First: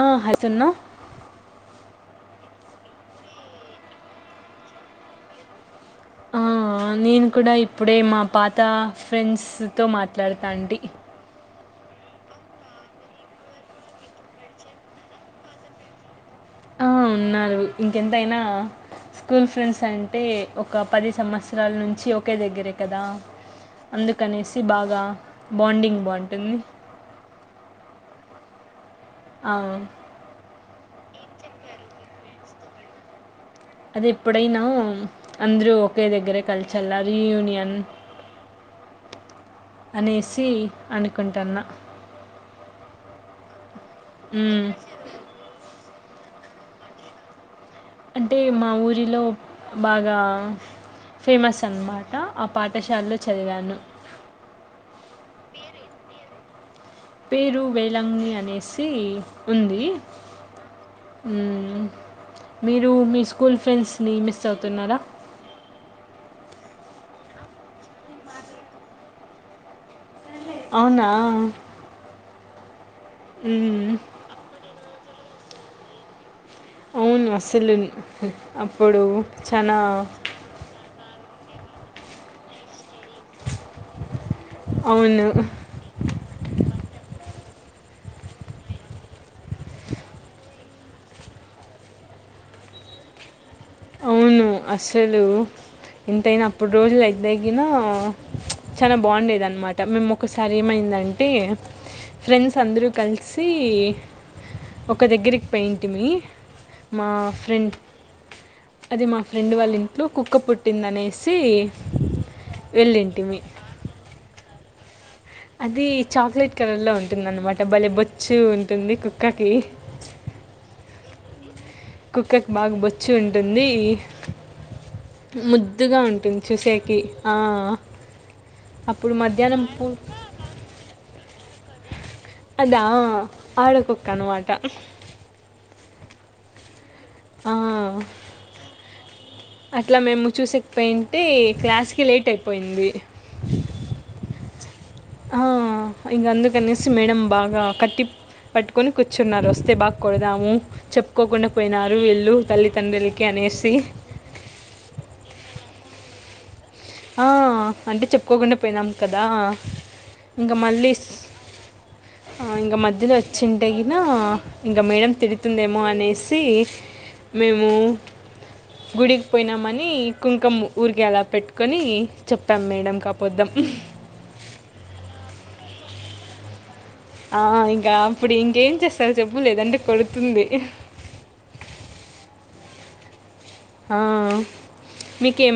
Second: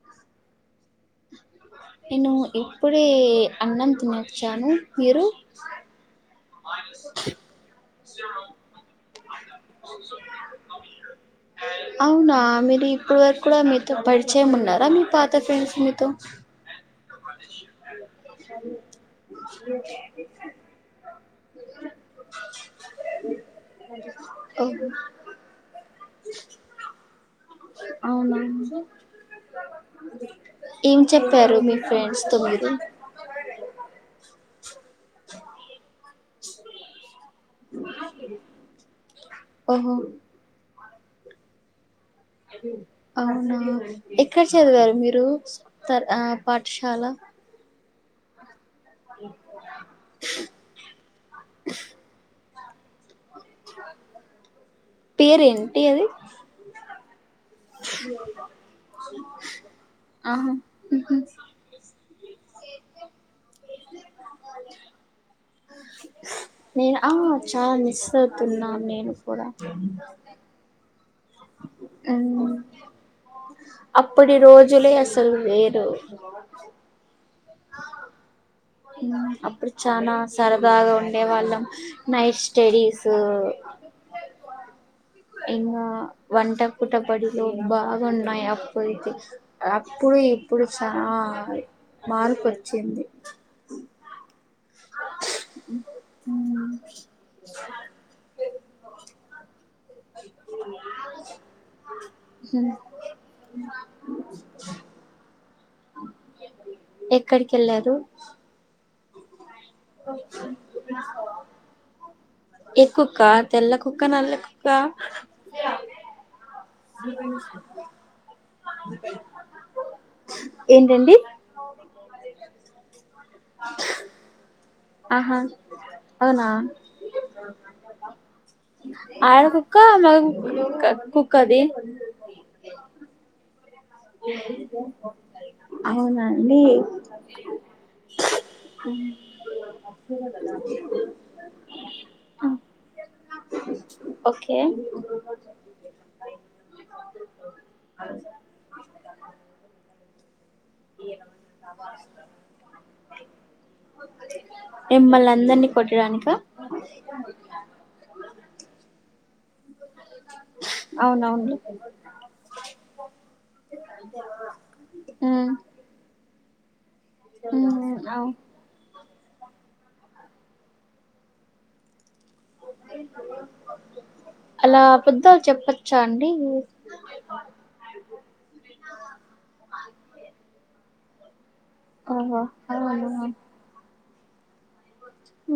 ఆ హస్తున్న నేను ఇప్పుడే అన్నం తినొచ్చాను మీరు ఆ నేను కూడా ఇప్పుడే మా పాత ఫ్రెండ్స్తో మాట్లాడతాన్టీ అవునా మీరు ఇప్పుడు వరకు కూడా మీతో పరిచయమున్నారా మీ పాత ఫ్రెండ్స్ మీతో ఆ ఉన్నారు ఇంకెంతైనా స్కూల్ ఫ్రెండ్స్ అంటే ఒక పది సంవత్సరం నాలు నుంచి ఓకె దగ్గరే కదా అందుకనేసి ఓహో బాగా బొంది ఎన్ని అవునా అవు ఏం చెప్పారు మీ ఫ్రెండ్స్ తొమ్మిది అది ఎప్పుడైనా అందరూ ఒకే దగ్గరే కల్చల్లని మీ అంద్ ఓహో అనేసి అనుకుంటన్నా అవునా ఎక్కడ హ్మ్. చదివారు మీరు తర్ ఆ పాఠశాల అంటే మా మా ఊరిలో బాగా ఫేమస్ అన్నమాట ఆపాట్ పేరు ఏంటి అది పేరు వేలాంగ్ని అనేసి ఉంది. ఆహా ఉహు హ్మ్ మీరు మీ స్కూల్ ఫ్రెండ్స్ని మిస్ అవుతున్నారా నేను ఆ చాలా మిస్ అవుతున్నాను నేను కూడా అవునా మ్మ్ మ్మ్. అప్పుడు రోజులు అస్ ఎవరు లేరు అవును అసలున్ అప్పుడు చానా సరదగా ఉం ఉండే వాళ్ళం నైట్ స్టడీస్ దో అవును ఇంకా వంట కూట పడిలో బాగున్నాయి అప్పుతే అప్పుడు ఇప్పుడు చాలా మార్ప్ వచ్చింది. అవును అసలు ఎంతైనా అప్పుడు రోజులు అయితే తగినా చాలా బాగుండేది అన్నమాట మేము ఒకసారి ఏమైందంటే ఫ్రెండ్స్ అందరూ కలిసి ఒక దగ్గరికి పోయింటిమి మా ఎక్కడికి ఫ్రండ్ వెళ్ళారు అది మాఫ ఫ్రెండ్ వాళ్ళ ఇంట్లో కుక్క పుట్టిందనేసి ఏ కుక్క వెళ్ళింటివి తెల్ల కుక్క నల్ల కుక్క అది చాక్లెట్ కలర్ లో ఉంటుందన్నమాట బలే బొచ్చు ఉంటుంది కుక్కకి ఏంటండి కుక్కకి బాగా బొచ్చు ఉంటుంది ఆహా ముద్దుగా ఉంటుంది అవునా చూసేకి ఆ అప్పుడు ఆడ మధ్యాహ్నం కుక్క పూ మగ కుక్క కుక్కది అదా ఆడకుక్కన్నమాట అవునండి ఆ అట్లా మేము చూసెక్ పోయింటి క్లాస్కిి లేట్ అయిపోయింది కే ఆ ఇంగ అందుకనేసి మేడం బాగా కట్టి పట్టుకొని కూర్చున్నారు వస్తే బాగా కొడుదాము చెప్పుకోకుండా పోయినారు వీళ్ళు తల్లిదండ్రులకి అనేసి మిమ్మల్ని అందరినీ కొట్టడానికా ఆ అంటే చెప్ కొకుండా పోయినాం కదా ఇంకా మళ్ళీ అవునవును ఇంగ మధ్యలో వచ్చింటే గినా మేడం ఉమ్ తిడుతుందేమో అనేసి సి మేము ఉమ్ అవు గుడి పోయినామని కుంకమ్ ఊరికే ఎలా పెట్టు కొనీ చెప్పాం మేడం కబద్దాం చ అండి ఇంకా అప్పుడు ఇంకేం చేస్తారు చెప్పు లేదంటే కొడుతుంది ఆహ అహ హ ఆ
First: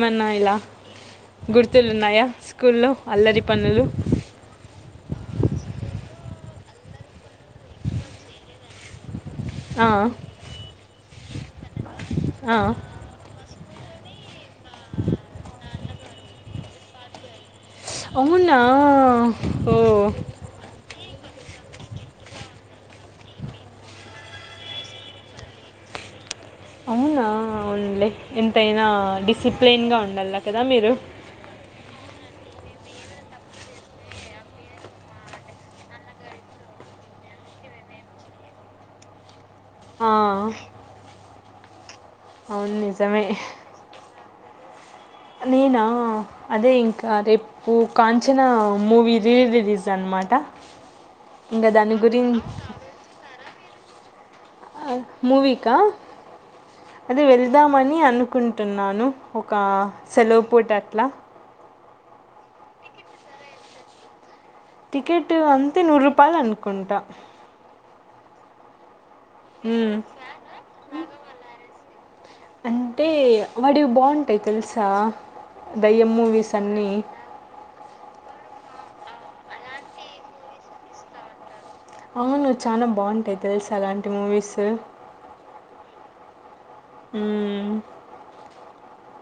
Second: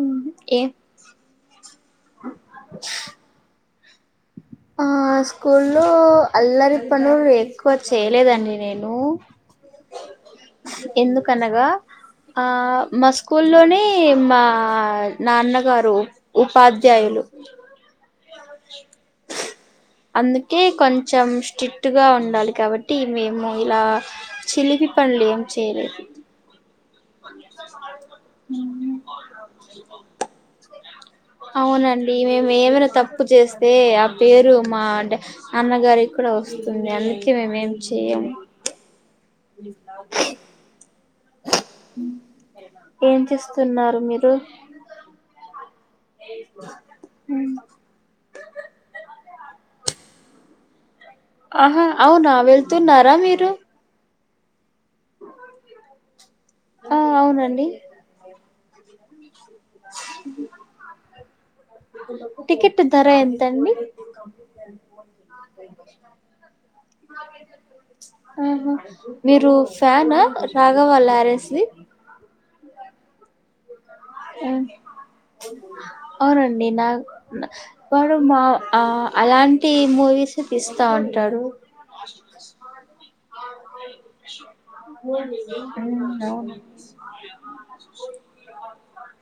ఉమ్, ఇలా ఏ గుర్తులు ఉన్నాయా స్కూల్లో అల్లరి పనులు ఆ స్కూల్లో అల్లరి పనుల్ క్కువ చేయలేదండి నేను ఆ, ఎందుకనగా ఆ మా స్కూల్లోనే ఏ మా ఆ నాన్నగారు ఉపాధ్ ద్యయులు అవున్నా ఓ అందుకే కొంచెం స్ట్రిక్ట్ గా ఉండాలి కాబట్టి మేము ఇలా చిలిపి పనులు ఏం చేయలేదు అవునా అవున్లే ఎంతైనా డిసిప్లిన్గా ఉండాల కదా మీరు అవునండి మేము ఏమైనా తప్పు చేస్తే, ఆ పేరు మా నాన్నగారికి కూడా వస్తుంది అందుకే మేమేం చెయము ఆ, అవును ఏం నిజమే చేస్తున్నారు మీరు అ నేన అదే ఇంకా రేపు కాంచనా మూవీ రి రిలీజ్ అన్నమాట ఆహా అవునా వెళ్తున్నారా మీరు మూవీకా ఆ అదే అవునండి వెళ్దామని అను కుంటున్నాను ఒక సెలవు పూట అట్లా టికెట్ ధర ఎంతండి టికెట్ అంతే నూరు రూపాయలు అనుకుంటా మ్ హు మీరు ఉమ్. ఫ్యాన్ రాగవాలా ఆరఎసి అంటే వాడి బాగుంటాయి తెలుసా దయ్యం మూవీస్ అన్నీ వారు మా ఆ అలాంటి మూవీస్ తీస్తా ఉంటాడు అవును చానా బాగుంటాయి తెలుసు అలాంటి మూవీస్ ఉమ్, అవును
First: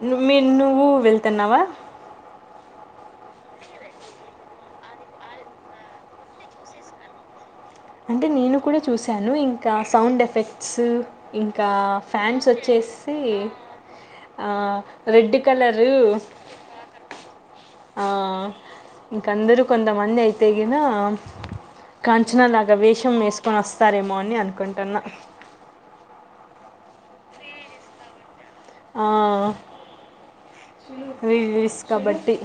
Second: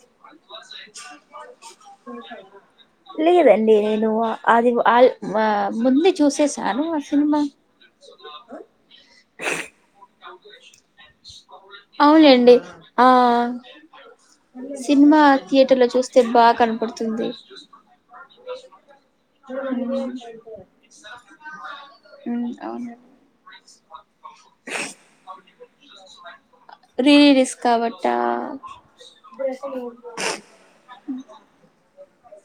ను మీ నువ్వు వెళ్తున్నావా? లేదండి నేను అది వాళ్ ఆ ముందు చూసేసాను ఆ సినిమా అంటే నేను కూడా చూసాను ఇంకా సౌండ్ ఎఫెక్ట్స్ ఇంకా ఫ్యాన్స్ అవునండి ఆ వచ్చేసి ఆ సినిమా రెడ్ థియేటర్ లో కలరు చూస్తే బాగా కనపడుతుంది ఆ ఇంకందరు కొంతమంది అయితే గిన కాంచనా ఉమ్ ఇగ అవును వేషం వేసుకొని వస్తారేమో అని అనుకుంటున్నా. రిలీస్ కాబట్ట ఆహ్ ఆహ్ రిలీస్ కాబట్టి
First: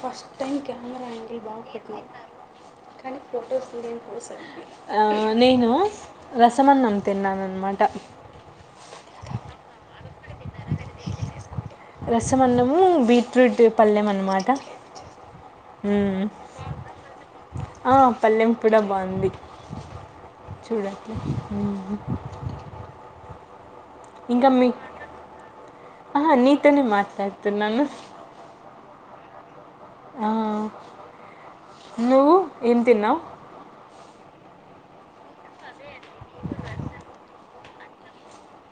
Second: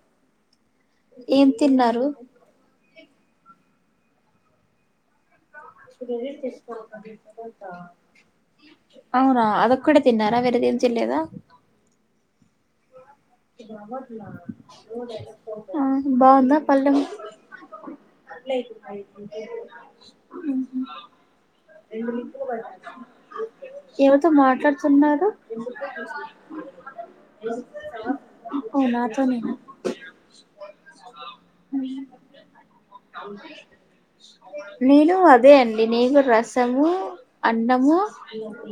ఫస్ట్ థంక్యూ ఏం తిన్నారు ఆ తిన్నాననమాట. అవునా అదకుడి తిన్నారా వేరదేం చెల్లేదా రసం అన్నము బీట్రూట్ పళ్ళెం అన్నమాట ఆ మ్మ్. బాగుందా పల్ం ఆ, చూడాట్లే ఎవరితో మాట్లాడుతున్నారు ఆహా, నీతోనే మాట్లాడుతున్నాను అవునా త నీకు ఆ నువ్వు ఏం తిన్నావ్ నీను అదే అండ్ డి నేను రసము అం న్నము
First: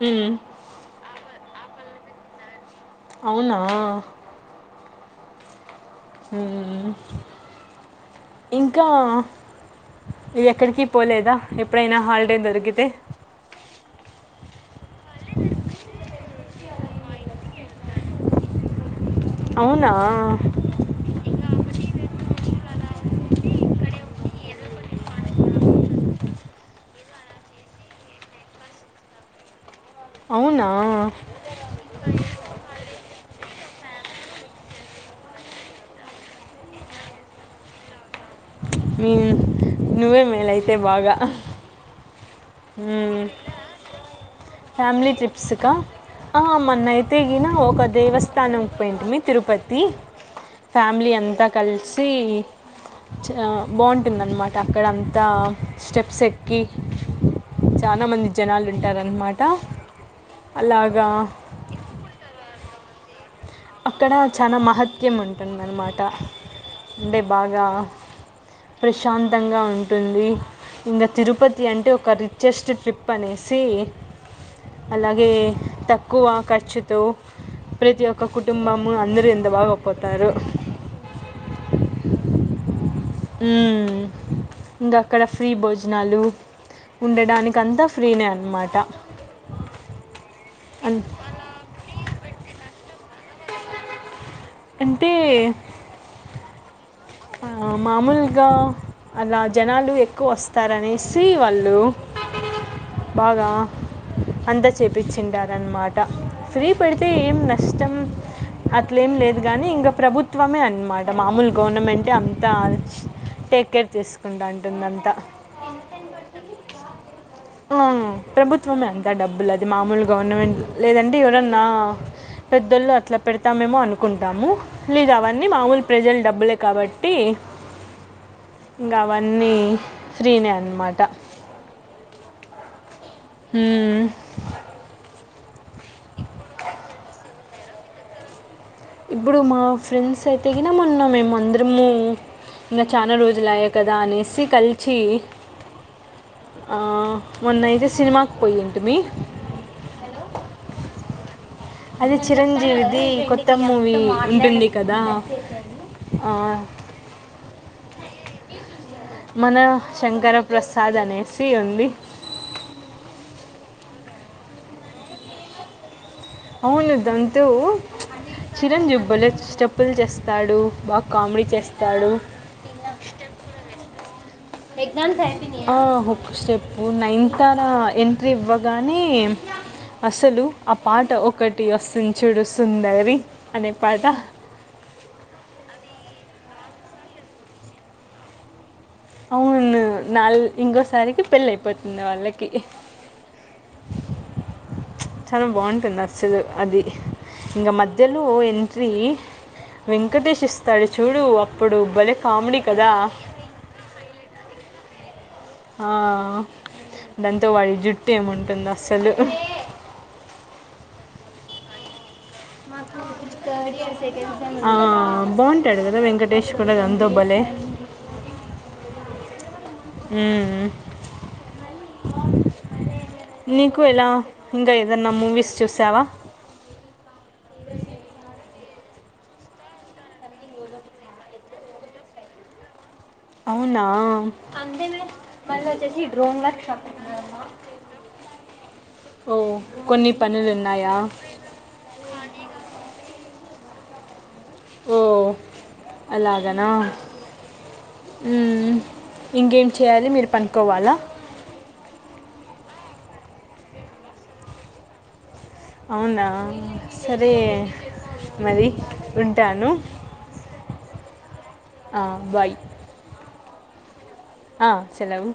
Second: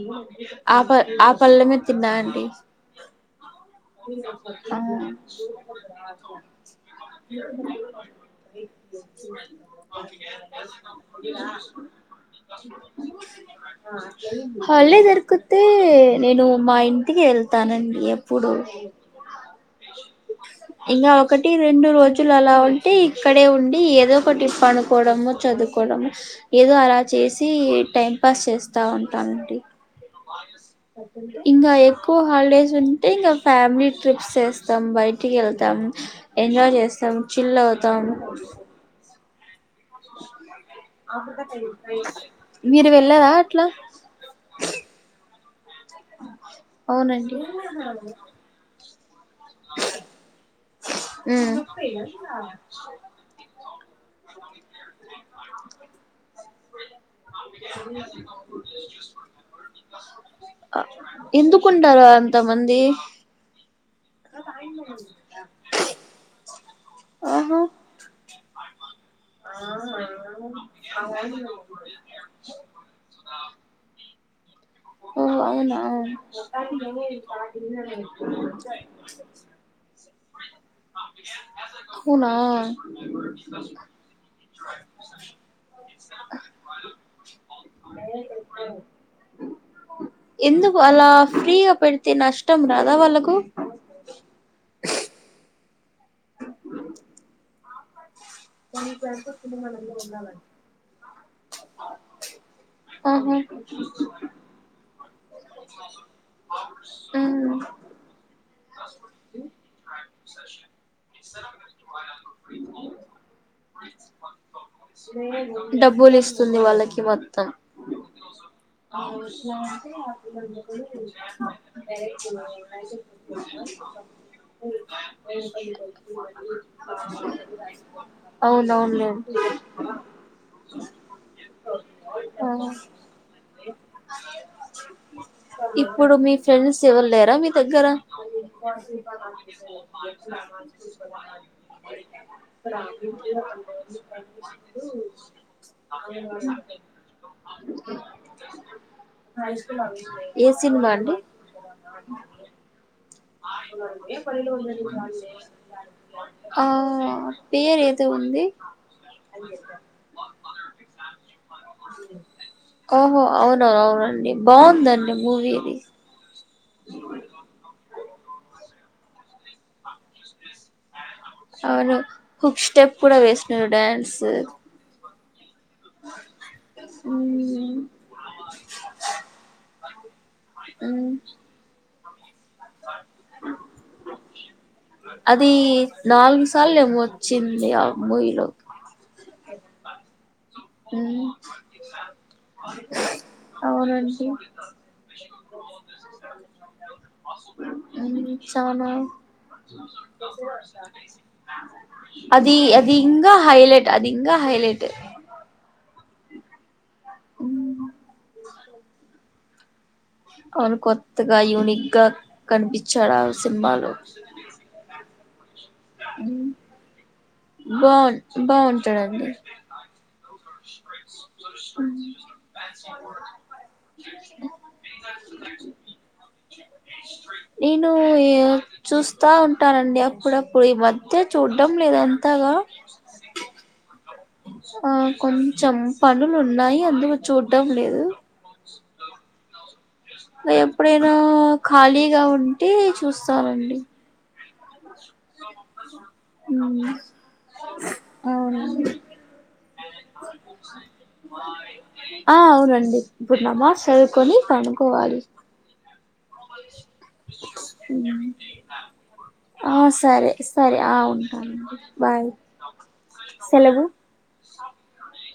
మ్మ్. ఆపర్ అప్ పళ్ళమే తిన్నా అండి అవునా అవున ఆహ్ మ్మ్. ఇంకా ఇది ఎక్కడికి పోలేదా ఎప్పుడైనా హాలిడే దొరికితే హాలిడే దొరూకుతే నేను మా ఇంట్ ఇంటికి వెళ్తానండి. ఎప్పుడు ఓ అవునా ఇంగా ఒకటి రెండు రోజులు అలా ఉంటే ఇక్కడే ఉండి. ఏదో ఒకటి ఫన్ కోవడము, చదువుకోవడము, ఏదో అలా చేసి టైం పాస్ చేస్త ఉంటానండి. అవునా ఇంగా ఎక్కువ హాలిడేస్ ఉంటే ఇంగా ఫ్యామిలీ ట్రిప్స్ ఎస్తాం, బయటికి వెళ్తాం, ఎంజాయ్ చేస్తాం, చిల్ అవుతాం. మీవే నువ్వే మేల అయితే బాగా. మీరు ఉహ్మ్ వెళ్ళరా అట్లా ఫ్యామిలీ ట్రిప్ ప్స్ స్కా ఆ అవునండి మన్నయితేఎనా ఒక దేవస్థానం పెయింట్మిర్ తిరుపతి ఫ్యామిలీ అంతా ఉమ్. కలిసి ఆ బాగుంటుందన్నమాట అక్కడ అంతా స్టెప్స్ ఎక్కి చాలా మంది జనాలు ఉంటారనమాట అలాగా ఎందుకుంటారు అంతమా మంది అక్కడ చాలా మహత్యం ఉంటుందన్నమాట. అంటే బాగా ఆహా ప్రశాంతంగా ఉంటుంది. ఇంగా తిరుపతి అంటే ఒక రిచెస్ట్ ట్రిప్ అనేసి ఓ అలాగే అవునా తక్కువ ఖర్చుతో ప్రతి ఒక్క కుటుంబము అందరు ఎంత బాగా పోతారు. అవునా హ్మ్ ఇంకా అక్కడ ఫ్రీ భోజనాలు ఉండడానికి అంతా ఫ్రీనే అనమాట ఎందుకు అన్ అలా ఫ్రీగా పెడితే నష్టం రాదా వాళ్ళకు అంటే ఆ మామూల్ ఇకా అలా జనాలు ఎక్కువ వస్తారనేసి వాళ్ళు ఆహా బాగా అంద చేపచ్చింటారనమాట ఫ్రీ పెడితే ఏం మ్మ్ నష్టం అట్ల ఏం లేదు గాని ఇంకా ప్రభుత్వమే అన్మాట మామూలు గవర్నమెంట్ టే అంత టేకేర్ తీసుకుంటాంటుందంత డబ్బులు ఇస్తుంది వాళ్ళకి మొత్తం ఆ ప్రభుత్వమే అంత డబ్బులు అది మామూలు గవర్నమెంట్ లేదంటే ఎవరన్నా పెద్దలు అట్లా పెడతామేమో అనుకుంటాము లేద అవన్నీ మామూలు ప్రజల డబ్బులే కాబట్టి ట్టి ఇంకా అవునవునులే అవన్నీ ఫ్రీనే అనమాట ఆ ఇప్పుడు మీ ఫ్రెండ్స్ ఎవరు లేరా మీ దగ్గర అది ఇప్పుడు మా ఫ్రెండ్స్ అయితే గిన మొన్న మేము అందరము ఇంకా చాలా రోజులు అయ్యాయి కదా అనేసి కలిసి మొన్న అయితే సినిమాకి పోయింటిమి ఏ సినిమా అండి అది చిరంజీవిది కొత్త మూవీ ఉంటుంది కదా ఆ పేరే ఏదో ఉంది మన శంకర ప్రసాద్ అనేసి ఉంది ఓహో అవునండి బావుదండి మూవీంది అవును దంతవు చిరంజిబ్బలు చెట్టేపులజెస్ అవును హుక్ స్టెప్ కూడా వేస్నావ్ డ్యాన్ స్ ఎగ్జామ్స్ అయిన ఆ హుక్ స్టెప్పు నైన్ తార ఉమ్ ఎంట్రీ ఇవ్వగానే అసలు ఆ పాట ఉమ్ ఒకటి వస్సుంది. చూడు సుందరి అనే పాట అది నాలుగు సార్లు ఏమో వచ్చింది ఆ మూవీలోకి అవును నల్ మ్మ్ అవును అండి చాలా బాగుంటుంది అసలు అది ఇంగ మధ్యలో ఉమ్ ఎంట్రీ చానా వెంకటేష్ ఇస్తాడు చూడు అప్పుడు భలేె అది కామెడీ కదా, అ ఆ ఆ దాంతో వాడి ఉమ్ జుట్టు ఏముంటుంది అసలు ఏ అను కొంత్తగా యూనిగ్గా ఆ వును బోన్ టాడుగదా ఉమ్ వెంకటేశ్వర రాందోబలే [unintelligible] హు నీకు ఎలా ఇంకా ఏదన్నా మూవీస్ చూసావా నీనుయా చూస్తా ఉంటానండి అప్పుడప్పుడు ఈ మధ్య చూడం లేదు అంతగా అవునా ఆ కొంచం పనులు ఉన్నాయి అందుకు చూడం లేదు ఓ కొన్ని పనులు ఉన్నాయా రేప్పుడైనా ఖాళీగా ఉంటే చూస్ అవండి ఓ హు అలాగనా హు మ్మ్. ఇంకేం చేయాలి మీరు పనుకోవాలా ఆ అవునండి ఇప్పుడు నమాజ్ సదువుకొని పండుకోవాలి అవునా సరే ఉమ్. మరి వుంటాను ఆ సరే సరే ఆ ఉంటానండి ఆ బాయ్ సెలవు ఆ సెలవు